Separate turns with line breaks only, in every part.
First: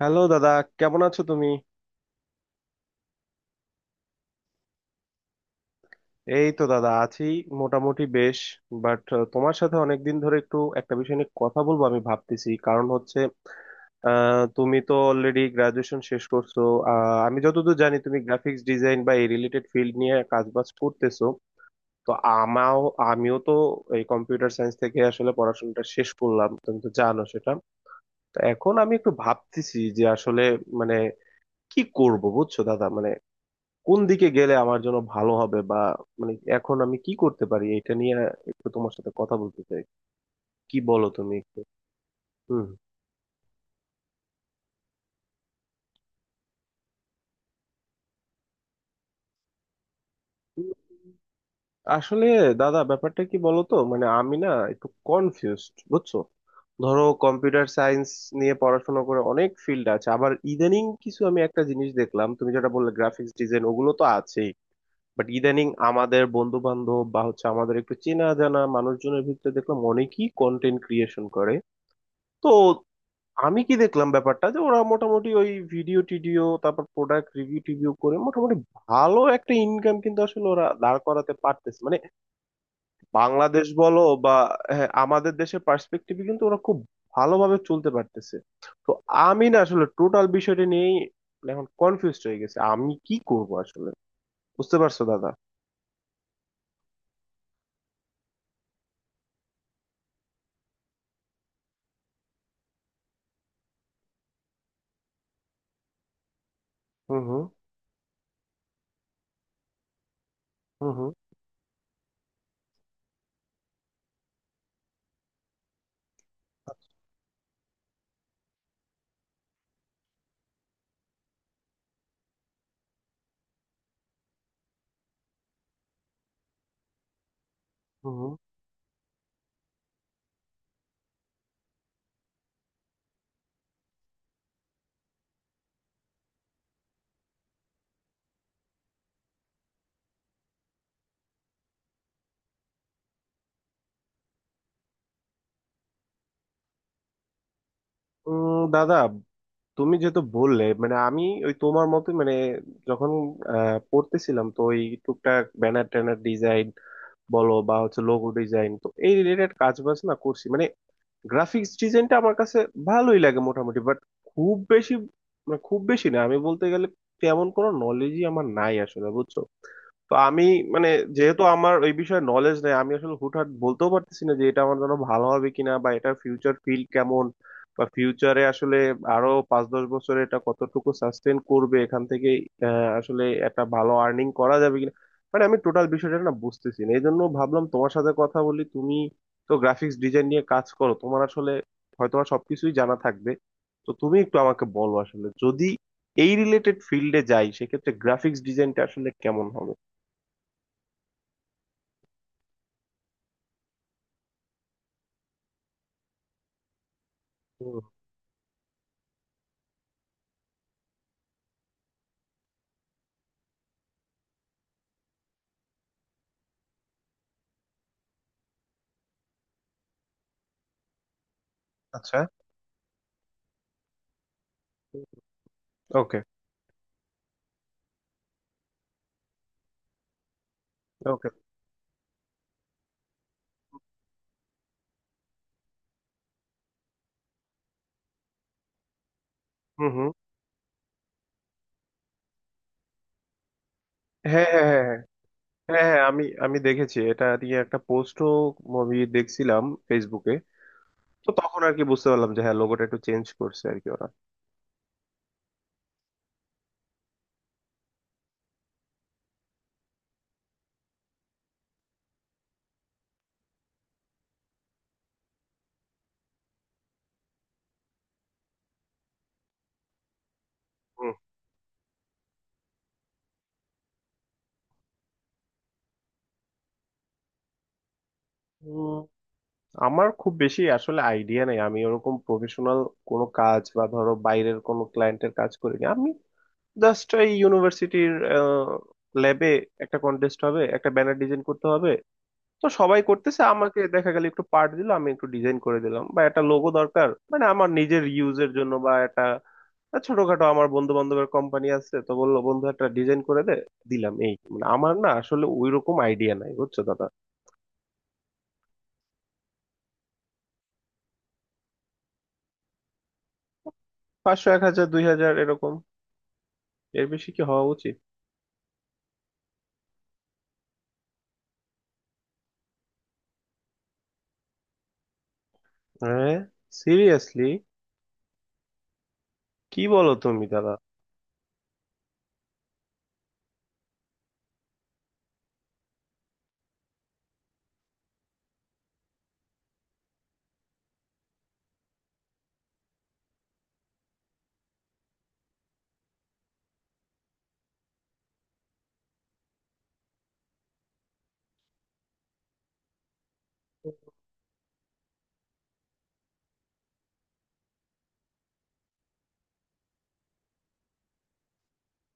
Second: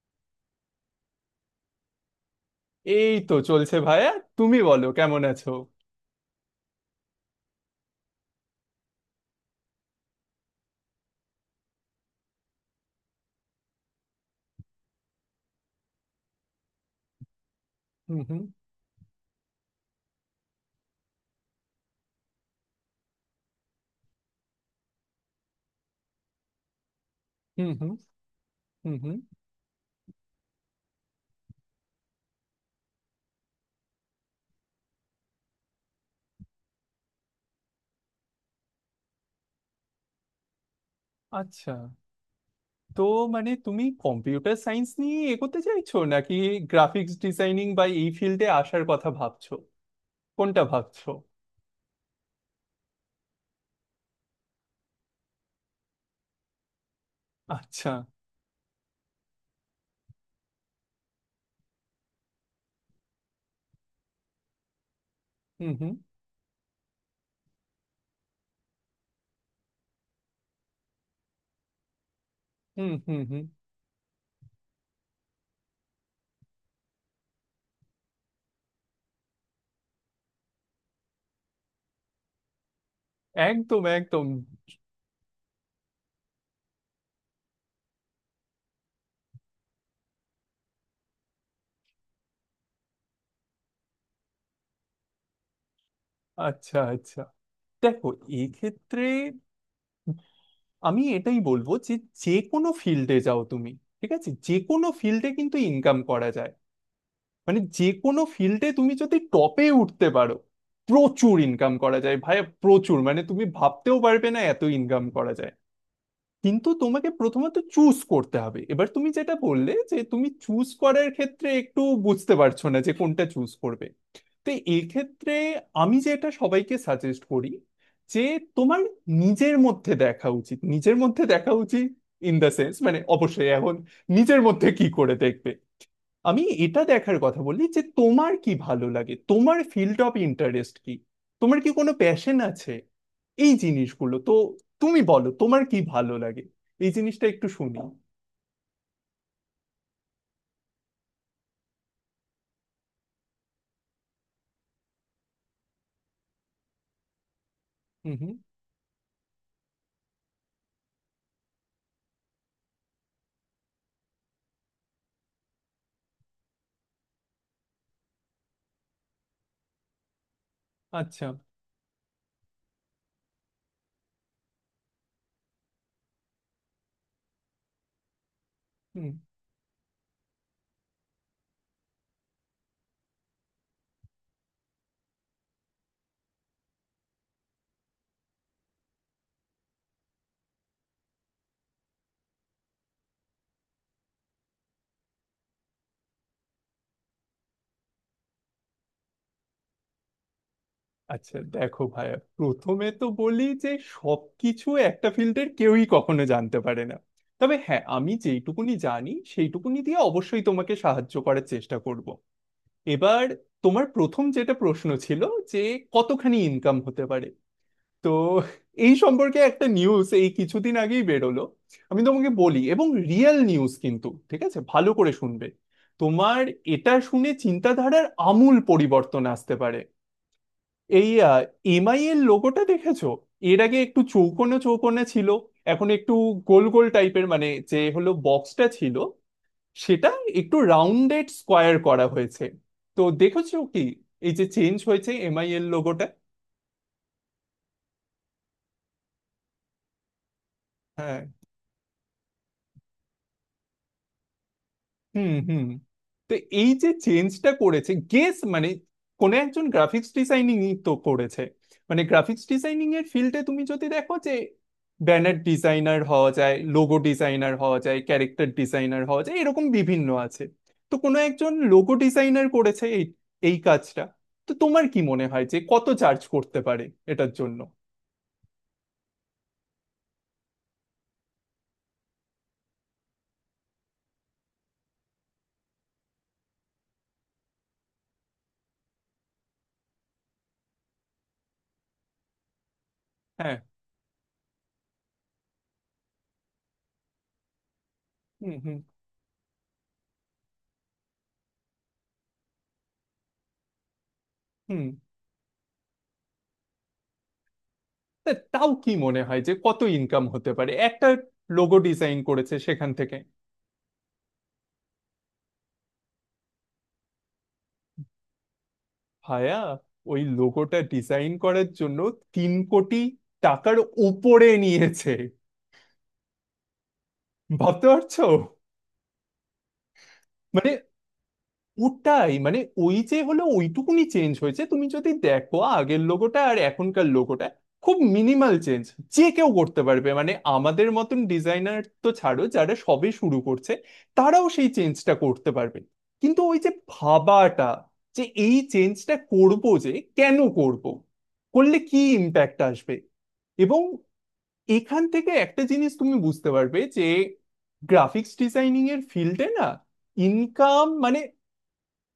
Hello দাদা, কেমন আছো তুমি?
এই তো চলছে ভাইয়া। তুমি বলো কেমন আছো।
এই তো দাদা, আছি, মোটামুটি বেশ। বাট তোমার সাথে অনেকদিন ধরে একটু একটা বিষয় নিয়ে কথা বলবো আমি ভাবতেছি, কারণ হচ্ছে, তুমি তো অলরেডি গ্রাজুয়েশন শেষ করছো। আমি যতদূর জানি তুমি
হুম হুম
গ্রাফিক্স ডিজাইন বা এই রিলেটেড ফিল্ড নিয়ে কাজবাজ করতেছো। তো আমাও আমিও তো এই কম্পিউটার সায়েন্স থেকে আসলে পড়াশোনাটা শেষ করলাম, তুমি তো জানো সেটা।
হুম হুম
তো এখন আমি
হুম
একটু
হুম।
ভাবতেছি যে আসলে মানে কি করব, বুঝছো দাদা? মানে কোন দিকে গেলে আমার জন্য ভালো হবে, বা মানে এখন আমি কি করতে পারি, এটা নিয়ে একটু তোমার সাথে কথা বলতে চাই। কি বলো তুমি একটু?
আচ্ছা,
হুম।
তো মানে তুমি কম্পিউটার সায়েন্স নিয়ে এগোতে চাইছো নাকি গ্রাফিক্স ডিজাইনিং বা এই ফিল্ডে আসার কথা ভাবছো, কোনটা ভাবছো?
আসলে দাদা ব্যাপারটা কি বলো তো, মানে আমি না একটু কনফিউজড, বুঝছো? ধরো কম্পিউটার
আচ্ছা।
সায়েন্স নিয়ে পড়াশোনা করে অনেক ফিল্ড আছে, আবার ইদানিং কিছু আমি একটা জিনিস দেখলাম, তুমি যেটা বললে গ্রাফিক্স ডিজাইন ওগুলো তো আছেই, বাট ইদানিং
হুম হুম
আমাদের বন্ধু বান্ধব বা হচ্ছে আমাদের একটু চেনা জানা মানুষজনের ভিতরে দেখলাম অনেকেই কন্টেন্ট ক্রিয়েশন করে। তো
হুম হুম হুম।
আমি কি দেখলাম ব্যাপারটা, যে ওরা মোটামুটি ওই ভিডিও টিডিও, তারপর প্রোডাক্ট রিভিউ টিভিউ করে মোটামুটি ভালো একটা ইনকাম কিন্তু আসলে ওরা দাঁড় করাতে পারতেছে। মানে বাংলাদেশ
একদম
বলো
একদম।
বা, হ্যাঁ, আমাদের দেশের পার্সপেক্টিভে কিন্তু ওরা খুব ভালোভাবে চলতে পারতেছে। তো আমি না আসলে টোটাল বিষয়টা নিয়েই এখন কনফিউজড হয়ে গেছে, আমি কি করব আসলে, বুঝতে পারছো দাদা?
আচ্ছা আচ্ছা, দেখো, এক্ষেত্রে আমি এটাই বলবো যে যে কোনো ফিল্ডে যাও তুমি, ঠিক আছে, যে কোনো ফিল্ডে কিন্তু ইনকাম করা যায়।
হুম হুম
মানে যে কোনো ফিল্ডে তুমি যদি টপে উঠতে পারো,
হুম হুম
প্রচুর ইনকাম করা যায় ভাই, প্রচুর, মানে তুমি ভাবতেও পারবে না এত ইনকাম করা যায়। কিন্তু তোমাকে প্রথমত চুজ করতে হবে। এবার তুমি যেটা বললে যে তুমি চুজ করার ক্ষেত্রে একটু বুঝতে পারছো না যে কোনটা চুজ করবে। তো এক্ষেত্রে আমি যেটা সবাইকে সাজেস্ট করি,
হুম
যে
হুম।
তোমার নিজের মধ্যে দেখা উচিত, নিজের মধ্যে দেখা উচিত। ইন দ্য সেন্স মানে অবশ্যই এখন নিজের মধ্যে কি করে দেখবে, আমি এটা দেখার কথা বলি যে তোমার কি ভালো লাগে, তোমার ফিল্ড অফ ইন্টারেস্ট কি, তোমার কি কোনো প্যাশন আছে। এই জিনিসগুলো তো তুমি বলো, তোমার কি ভালো লাগে, এই জিনিসটা একটু শুনি।
দাদা, তুমি যেহেতু বললে, মানে আমি ওই তোমার মতোই মানে যখন পড়তেছিলাম তো, ওই টুকটাক ব্যানার ট্যানার ডিজাইন বলো বা হচ্ছে
হুম
লোগো
হুম।
ডিজাইন, তো এই রিলেটেড কাজ বাজ না করছি মানে। গ্রাফিক্স ডিজাইনটা আমার কাছে ভালোই লাগে মোটামুটি, বাট খুব বেশি মানে খুব বেশি না, আমি বলতে গেলে তেমন কোনো নলেজই আমার নাই আসলে, বুঝছো? তো আমি মানে
আচ্ছা।
যেহেতু আমার ওই বিষয়ে নলেজ নেই, আমি আসলে হুটহাট বলতেও পারতেছি না যে এটা আমার জন্য ভালো হবে কিনা, বা এটা ফিউচার ফিল্ড কেমন, বা ফিউচারে আসলে
হুম।
আরো 5-10 বছরে এটা কতটুকু সাস্টেন করবে, এখান থেকে আসলে একটা ভালো আর্নিং করা যাবে কিনা। মানে আমি টোটাল বিষয়টা না বুঝতেছি না, এই জন্য ভাবলাম তোমার সাথে কথা বলি। তুমি তো গ্রাফিক্স ডিজাইন নিয়ে কাজ করো, তোমার আসলে হয়তো বা সবকিছুই জানা থাকবে। তো তুমি একটু আমাকে বলো, আসলে যদি এই রিলেটেড ফিল্ডে যাই, সেক্ষেত্রে গ্রাফিক্স ডিজাইনটা আসলে কেমন হবে?
আচ্ছা দেখো ভাইয়া, প্রথমে তো বলি যে সবকিছু একটা ফিল্ডের কেউই কখনো জানতে পারে না, তবে
হুম।
হ্যাঁ, আমি যেইটুকুনি জানি সেইটুকুনি দিয়ে অবশ্যই তোমাকে সাহায্য করার চেষ্টা করব। এবার তোমার প্রথম যেটা প্রশ্ন ছিল, যে কতখানি ইনকাম হতে পারে, তো এই সম্পর্কে একটা নিউজ এই কিছুদিন আগেই বেরোলো, আমি
আচ্ছা।
তোমাকে বলি, এবং রিয়েল নিউজ কিন্তু, ঠিক আছে, ভালো করে শুনবে।
ওকে।
তোমার এটা শুনে চিন্তাধারার আমূল পরিবর্তন আসতে পারে। এই
ওকে।
এমআই এর লোগোটা দেখেছো, এর আগে একটু চৌকোনে চৌকোনে ছিল, এখন একটু গোল গোল টাইপের, মানে যে হলো বক্সটা ছিল
হুম হুম।
সেটা একটু রাউন্ডেড স্কোয়ার করা হয়েছে। তো দেখেছো কি, এই যে
হ্যাঁ হ্যাঁ
চেঞ্জ
হ্যাঁ হ্যাঁ,
হয়েছে এমআই এর
হ্যাঁ হ্যাঁ
লোগোটা।
আমি আমি দেখেছি, এটা নিয়ে একটা পোস্টও মুভি দেখছিলাম ফেসবুকে।
হ্যাঁ।
তো তখন আর কি বুঝতে পারলাম যে হ্যাঁ লোগোটা একটু চেঞ্জ করছে আর কি ওরা।
হুম হুম। তো এই যে চেঞ্জটা করেছে, গেস মানে কোন একজন গ্রাফিক্স ডিজাইনিং তো করেছে। মানে গ্রাফিক্স ডিজাইনিং এর ফিল্ডে তুমি যদি দেখো যে ব্যানার ডিজাইনার হওয়া যায়, লোগো ডিজাইনার হওয়া যায়, ক্যারেক্টার ডিজাইনার হওয়া যায়, এরকম বিভিন্ন আছে। তো কোনো একজন লোগো ডিজাইনার করেছে এই এই কাজটা। তো তোমার কি মনে হয় যে কত চার্জ করতে পারে এটার জন্য?
হুম। আমার খুব বেশি আসলে আইডিয়া নেই, আমি ওরকম প্রফেশনাল কোনো কাজ বা ধরো বাইরের কোনো ক্লায়েন্টের কাজ করিনি আমি। জাস্ট এই ইউনিভার্সিটির ল্যাবে একটা কন্টেস্ট হবে, একটা ব্যানার ডিজাইন করতে হবে, তো সবাই করতেছে,
হ্যাঁ।
আমাকে দেখা গেল একটু পার্ট দিল, আমি একটু ডিজাইন করে দিলাম, বা একটা লোগো দরকার মানে আমার নিজের ইউজের
হুম
জন্য,
হুম
বা একটা ছোটখাটো আমার বন্ধু বান্ধবের কোম্পানি আছে তো বললো, বন্ধু একটা ডিজাইন করে দে, দিলাম। এই মানে
হুম।
আমার না আসলে ওইরকম আইডিয়া নাই, বুঝছো দাদা?
তা তাও কি মনে হয় যে কত ইনকাম হতে পারে একটা লোগো ডিজাইন করেছে সেখান থেকে?
500, 1,000, 2,000, এরকম, এর বেশি কি হওয়া উচিত?
ভায়া, ওই লোগোটা ডিজাইন করার জন্য 3 কোটি টাকার উপরে নিয়েছে।
হ্যাঁ, সিরিয়াসলি?
ভাবতে পারছো?
কি বলো তুমি
মানে
দাদা!
ওটাই, মানে ওই যে হলো ওইটুকুনি চেঞ্জ হয়েছে, তুমি যদি দেখো আগের লোগোটা আর এখনকার লোগোটা, খুব মিনিমাল চেঞ্জ, যে কেউ করতে পারবে, মানে আমাদের মতন ডিজাইনার তো ছাড়ো, যারা সবে শুরু করছে তারাও সেই চেঞ্জটা করতে পারবে। কিন্তু ওই যে ভাবাটা যে এই চেঞ্জটা করবো, যে কেন করব, করলে কি ইম্প্যাক্ট আসবে, এবং এখান থেকে একটা জিনিস তুমি বুঝতে পারবে যে গ্রাফিক্স ডিজাইনিং এর ফিল্ডে না, ইনকাম মানে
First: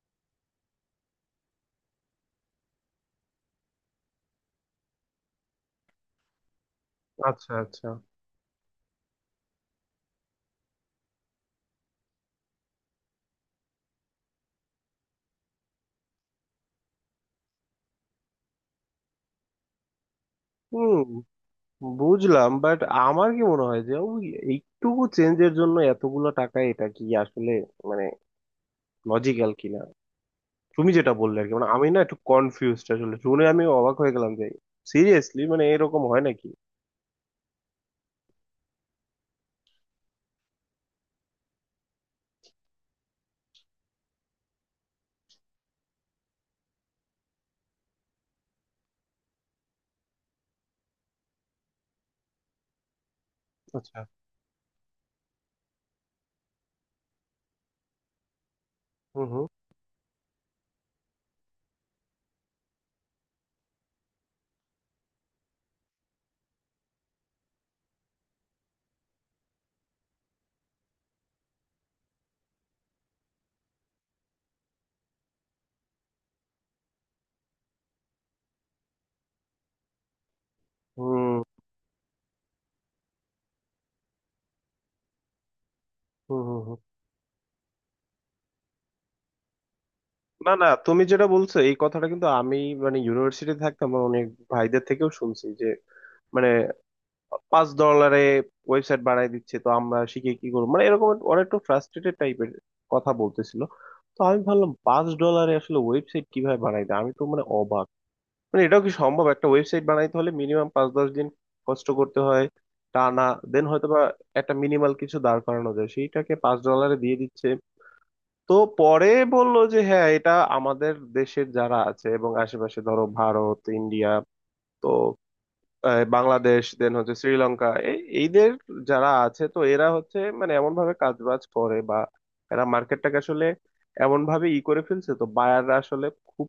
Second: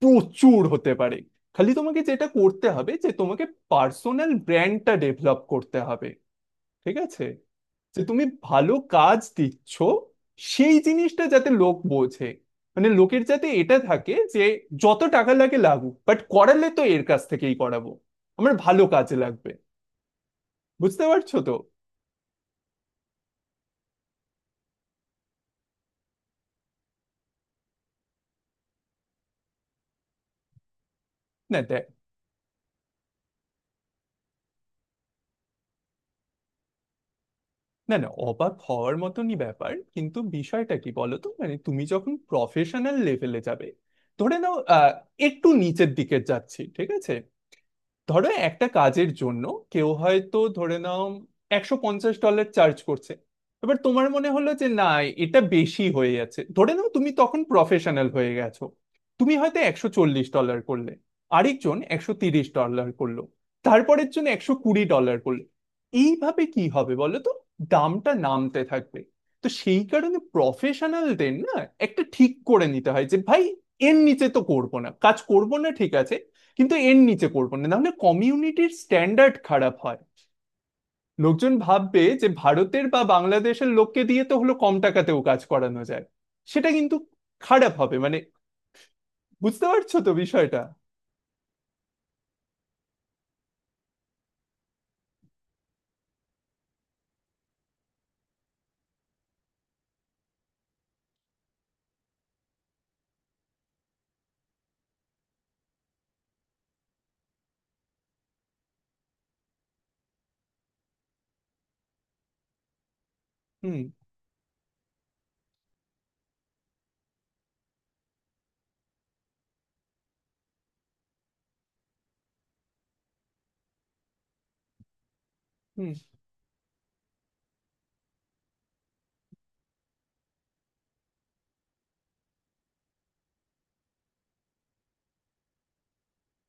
প্রচুর হতে পারে। খালি তোমাকে যেটা করতে হবে যে তোমাকে পার্সোনাল ব্র্যান্ডটা ডেভেলপ করতে হবে, ঠিক আছে,
আচ্ছা আচ্ছা।
যে তুমি ভালো কাজ দিচ্ছ সেই জিনিসটা যাতে লোক বোঝে। মানে লোকের যাতে এটা থাকে যে যত টাকা লাগে লাগুক, বাট করালে তো এর কাছ থেকেই করাবো, আমার ভালো কাজে লাগবে। বুঝতে
হুম।
পারছো তো।
বুঝলাম, বাট আমার কি মনে হয় যে ওই এইটুকু চেঞ্জের জন্য এতগুলো টাকা, এটা কি আসলে মানে লজিক্যাল কিনা? তুমি যেটা বললে আর কি,
না
মানে আমি না একটু কনফিউজড আসলে, শুনে আমি অবাক হয়ে গেলাম যে সিরিয়াসলি, মানে এরকম হয় নাকি?
না না, অবাক হওয়ার মতনই ব্যাপার, কিন্তু বিষয়টা কি বলতো, মানে তুমি যখন প্রফেশনাল লেভেলে যাবে, ধরে নাও একটু নিচের দিকে যাচ্ছি, ঠিক আছে, ধরো একটা কাজের জন্য কেউ হয়তো, ধরে নাও, 150 ডলার চার্জ করছে, এবার
আচ্ছা।
তোমার মনে হলো যে না, এটা বেশি হয়ে যাচ্ছে, ধরে নাও তুমি তখন প্রফেশনাল হয়ে গেছো,
হুম
তুমি
হুম
হয়তো 140 ডলার করলে, আরেকজন 130 ডলার করলো, তারপরের জন্য 120 ডলার করলো, এইভাবে কি হবে বলো তো, দামটা নামতে থাকবে। তো সেই কারণে প্রফেশনালদের না, একটা ঠিক করে নিতে হয় যে ভাই, এর নিচে তো করবো না, কাজ করবো না, ঠিক আছে, কিন্তু এর নিচে করবো না, নাহলে কমিউনিটির স্ট্যান্ডার্ড খারাপ হয়,
হুম
লোকজন ভাববে যে ভারতের বা বাংলাদেশের লোককে দিয়ে তো হলো কম টাকাতেও কাজ করানো যায়,
হুম হুম
সেটা
হুম।
কিন্তু খারাপ হবে, মানে বুঝতে পারছো তো
না
বিষয়টা।
না, তুমি যেটা বলছো এই কথাটা কিন্তু আমি মানে ইউনিভার্সিটি থাকতাম আমার অনেক ভাইদের থেকেও শুনছি যে মানে $5 ওয়েবসাইট বানাই দিচ্ছে, তো আমরা শিখে কি করবো, মানে এরকম একটা- ওরা একটু ফ্রাস্ট্রেটেড টাইপের কথা বলতেছিল। তো আমি ভাবলাম $5 আসলে ওয়েবসাইট কিভাবে বানাই দেয়, আমি তো মানে অবাক। মানে এটাও কি সম্ভব? একটা ওয়েবসাইট বানাইতে হলে মিনিমাম 5-10 দিন কষ্ট করতে হয় টানা, দেন
হুম
হয়তো বা একটা মিনিমাল কিছু দাঁড় করানো যায়, সেইটাকে $5 দিয়ে দিচ্ছে। তো পরে বললো যে হ্যাঁ এটা আমাদের দেশের যারা আছে এবং আশেপাশে, ধরো ভারত ইন্ডিয়া, তো
হুম।
বাংলাদেশ দেন হচ্ছে শ্রীলঙ্কা, এই এইদের যারা আছে, তো এরা হচ্ছে মানে এমন ভাবে কাজ বাজ করে, বা এরা মার্কেটটাকে আসলে এমন ভাবে ই করে ফেলছে, তো বায়াররা আসলে খুব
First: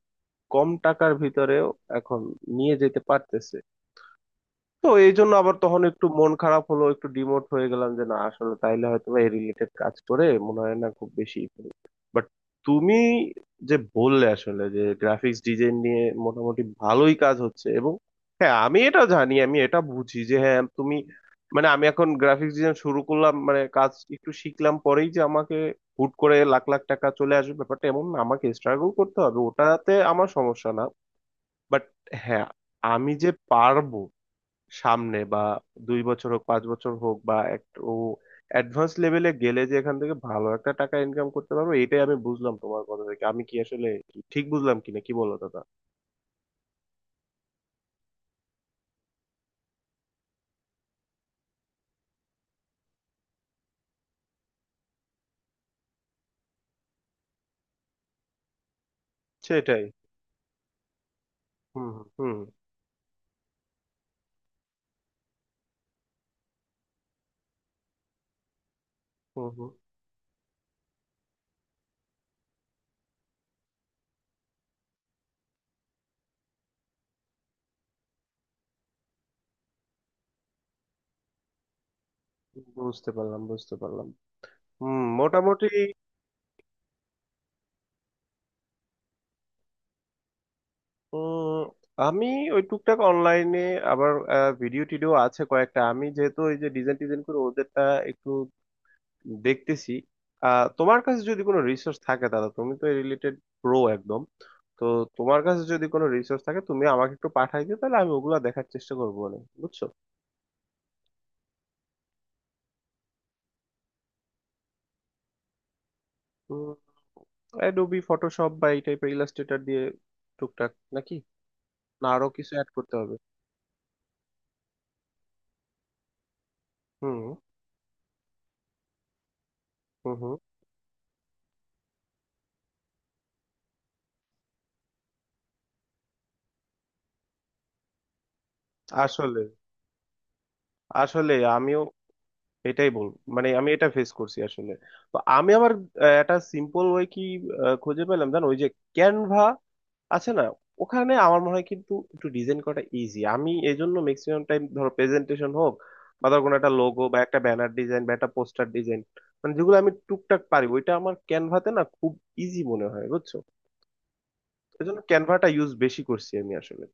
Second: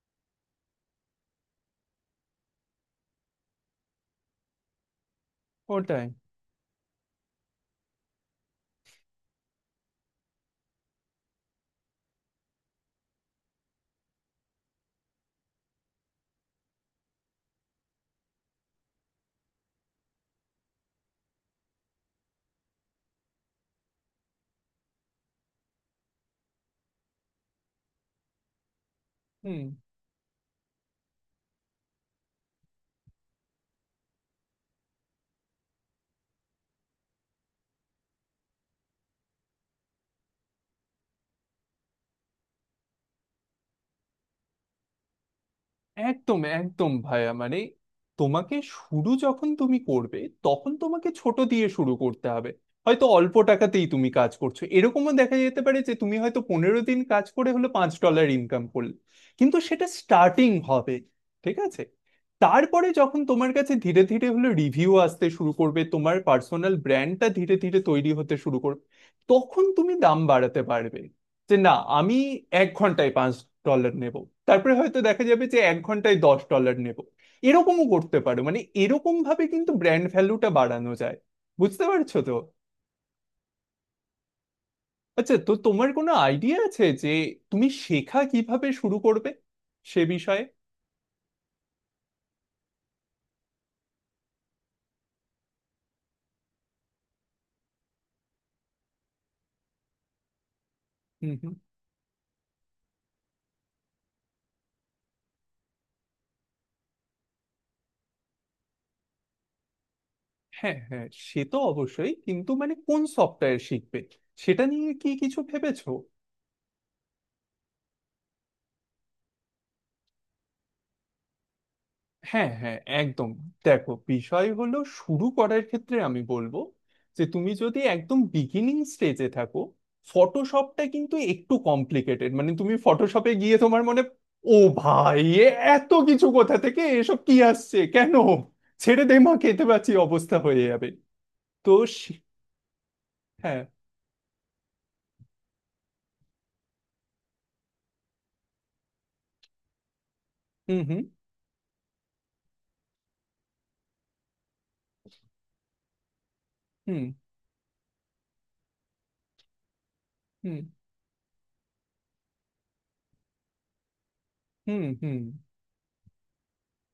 কম টাকার ভিতরেও এখন নিয়ে যেতে পারতেছে। তো এই জন্য আবার তখন একটু
ওটাই।
মন খারাপ হলো, একটু ডিমোট হয়ে গেলাম যে না আসলে তাইলে হয়তো বা এই রিলেটেড কাজ করে মনে হয় না খুব বেশি। বাট তুমি যে বললে আসলে যে গ্রাফিক্স ডিজাইন নিয়ে মোটামুটি ভালোই কাজ হচ্ছে, এবং হ্যাঁ আমি এটা জানি আমি এটা বুঝি যে হ্যাঁ তুমি মানে আমি এখন গ্রাফিক্স ডিজাইন শুরু করলাম মানে কাজ একটু শিখলাম পরেই যে আমাকে হুট করে লাখ লাখ টাকা চলে আসবে ব্যাপারটা এমন না, আমাকে স্ট্রাগল করতে হবে,
হুম।
ওটাতে আমার সমস্যা না। বাট হ্যাঁ আমি যে পারবো সামনে বা 2 বছর হোক 5 বছর হোক বা এক ও অ্যাডভান্স লেভেলে গেলে যে এখান থেকে ভালো একটা টাকা ইনকাম করতে পারবো, এটাই আমি বুঝলাম তোমার কথা থেকে। আমি কি আসলে ঠিক বুঝলাম কিনা, কি বলো দাদা?
একদম একদম ভাইয়া, মানে তোমাকে শুরু যখন তুমি করবে তখন তোমাকে ছোট দিয়ে শুরু করতে হবে, হয়তো অল্প টাকাতেই তুমি কাজ করছো, এরকমও দেখা যেতে পারে যে তুমি হয়তো 15 দিন কাজ করে হলো 5 ডলার ইনকাম করলে, কিন্তু
সেটাই।
সেটা স্টার্টিং হবে, ঠিক আছে।
হুম হুম
তারপরে যখন তোমার কাছে ধীরে ধীরে হলো রিভিউ আসতে শুরু করবে, তোমার পার্সোনাল ব্র্যান্ডটা ধীরে ধীরে তৈরি হতে শুরু করবে,
হুম হুম
তখন
হুম।
তুমি দাম বাড়াতে পারবে, যে না, আমি 1 ঘন্টায় 5 ডলার নেব, তারপরে হয়তো দেখা যাবে যে 1 ঘন্টায় 10 ডলার নেব, এরকমও করতে পারো, মানে এরকম ভাবে কিন্তু ব্র্যান্ড ভ্যালুটা বাড়ানো যায়, বুঝতে পারছো তো।
বুঝতে পারলাম, বুঝতে পারলাম। হুম,
আচ্ছা, তো
মোটামুটি।
তোমার কোনো আইডিয়া আছে যে তুমি শেখা কিভাবে শুরু করবে সে বিষয়ে?
উম আমি ওই টুকটাক অনলাইনে আবার ভিডিও টিডিও আছে কয়েকটা, আমি যেহেতু ওই যে ডিজাইন টিজাইন করে ওদেরটা একটু দেখতেছি। আহ, তোমার কাছে
হুম
যদি
হুম।
কোনো রিসোর্স থাকে দাদা, তুমি তো এই রিলেটেড প্রো একদম, তো তোমার কাছে যদি কোনো রিসোর্স থাকে তুমি আমাকে একটু পাঠাই দিও, তাহলে আমি ওগুলা দেখার চেষ্টা করবো, মানে বুঝছো।
হ্যাঁ হ্যাঁ, সে তো অবশ্যই, কিন্তু মানে কোন সফটওয়্যার শিখবে সেটা নিয়ে কি কিছু ভেবেছো?
উম, অ্যাডোবি ফটোশপ বা এই টাইপের ইলাস্ট্রেটর দিয়ে টুকটাক, নাকি না আরো
হ্যাঁ
কিছু অ্যাড
হ্যাঁ,
করতে হবে?
একদম। দেখো, বিষয় হলো শুরু করার ক্ষেত্রে আমি বলবো যে
হুম
তুমি যদি একদম বিগিনিং স্টেজে থাকো,
হুম। হুম।
ফটোশপটা কিন্তু একটু কমপ্লিকেটেড, মানে তুমি ফটোশপে গিয়ে তোমার মনে, ও ভাই এ এত কিছু কোথা থেকে, এসব কি আসছে কেন, ছেড়ে দে মা
আসলে,
খেতে পাচ্ছি অবস্থা হয়ে যাবে। তো
আমিও
সে-
এটাই বল, মানে
হ্যাঁ।
আমি এটা ফেস করছি আসলে। তো আমি আবার একটা সিম্পল ওয়ে কি খুঁজে পেলাম জানো, ওই যে ক্যানভা আছে না,
হুম হুম
ওখানে আমার মনে হয় কিন্তু একটু ডিজাইন করাটা ইজি। আমি এই জন্য ম্যাক্সিমাম টাইম ধরো প্রেজেন্টেশন হোক বা ধর কোনো একটা লোগো
হুম
বা একটা ব্যানার ডিজাইন বা একটা পোস্টার ডিজাইন, মানে যেগুলো আমি টুকটাক
হুম
পারি, ওইটা আমার ক্যানভাতে না খুব ইজি মনে হয়, বুঝছো?
হুম
এই জন্য
হুম।
ক্যানভাটা ইউজ বেশি করছি আমি আসলে।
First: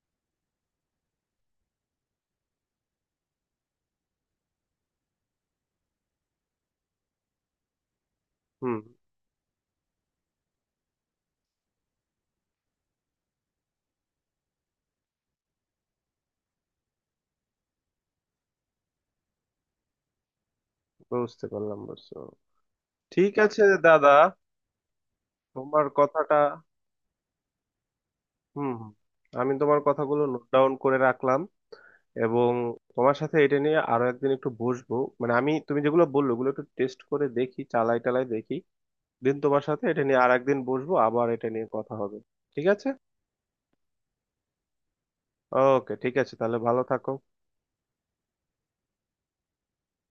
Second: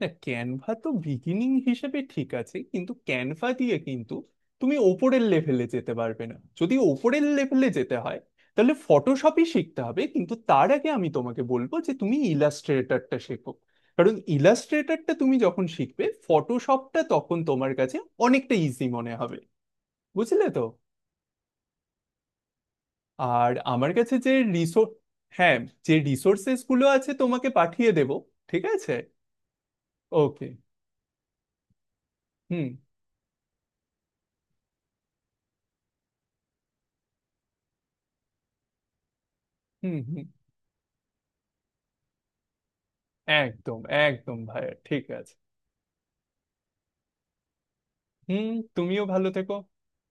না, ক্যানভা তো বিগিনিং হিসেবে ঠিক আছে, কিন্তু ক্যানভা দিয়ে কিন্তু তুমি ওপরের লেভেলে যেতে পারবে না। যদি ওপরের লেভেলে যেতে হয় তাহলে
হুম।
ফটোশপই শিখতে হবে, কিন্তু তার আগে আমি তোমাকে বলবো যে তুমি ইলাস্ট্রেটরটা শেখো, কারণ ইলাস্ট্রেটরটা তুমি যখন শিখবে ফটোশপটা তখন তোমার কাছে অনেকটা ইজি মনে হবে, বুঝলে তো।
বুঝতে পারলাম, বুঝছো, ঠিক
আর
আছে
আমার কাছে
দাদা।
যে রিসোর্স, হ্যাঁ,
তোমার
যে
কথাটা,
রিসোর্সেস গুলো আছে তোমাকে পাঠিয়ে দেবো, ঠিক
হুম হুম,
আছে।
আমি তোমার কথাগুলো নোট
ওকে।
ডাউন করে রাখলাম, এবং
হুম
তোমার সাথে এটা নিয়ে আরো একদিন একটু বসবো, মানে আমি তুমি যেগুলো বললো ওগুলো একটু টেস্ট করে দেখি, চালাই টালাই দেখি দিন, তোমার সাথে
হুম
এটা নিয়ে
হুম।
আর একদিন বসবো, আবার এটা নিয়ে কথা হবে, ঠিক আছে?
একদম একদম ভাইয়া, ঠিক আছে।
ওকে, ঠিক আছে, তাহলে ভালো থাকো।
হুম। তুমিও ভালো থেকো।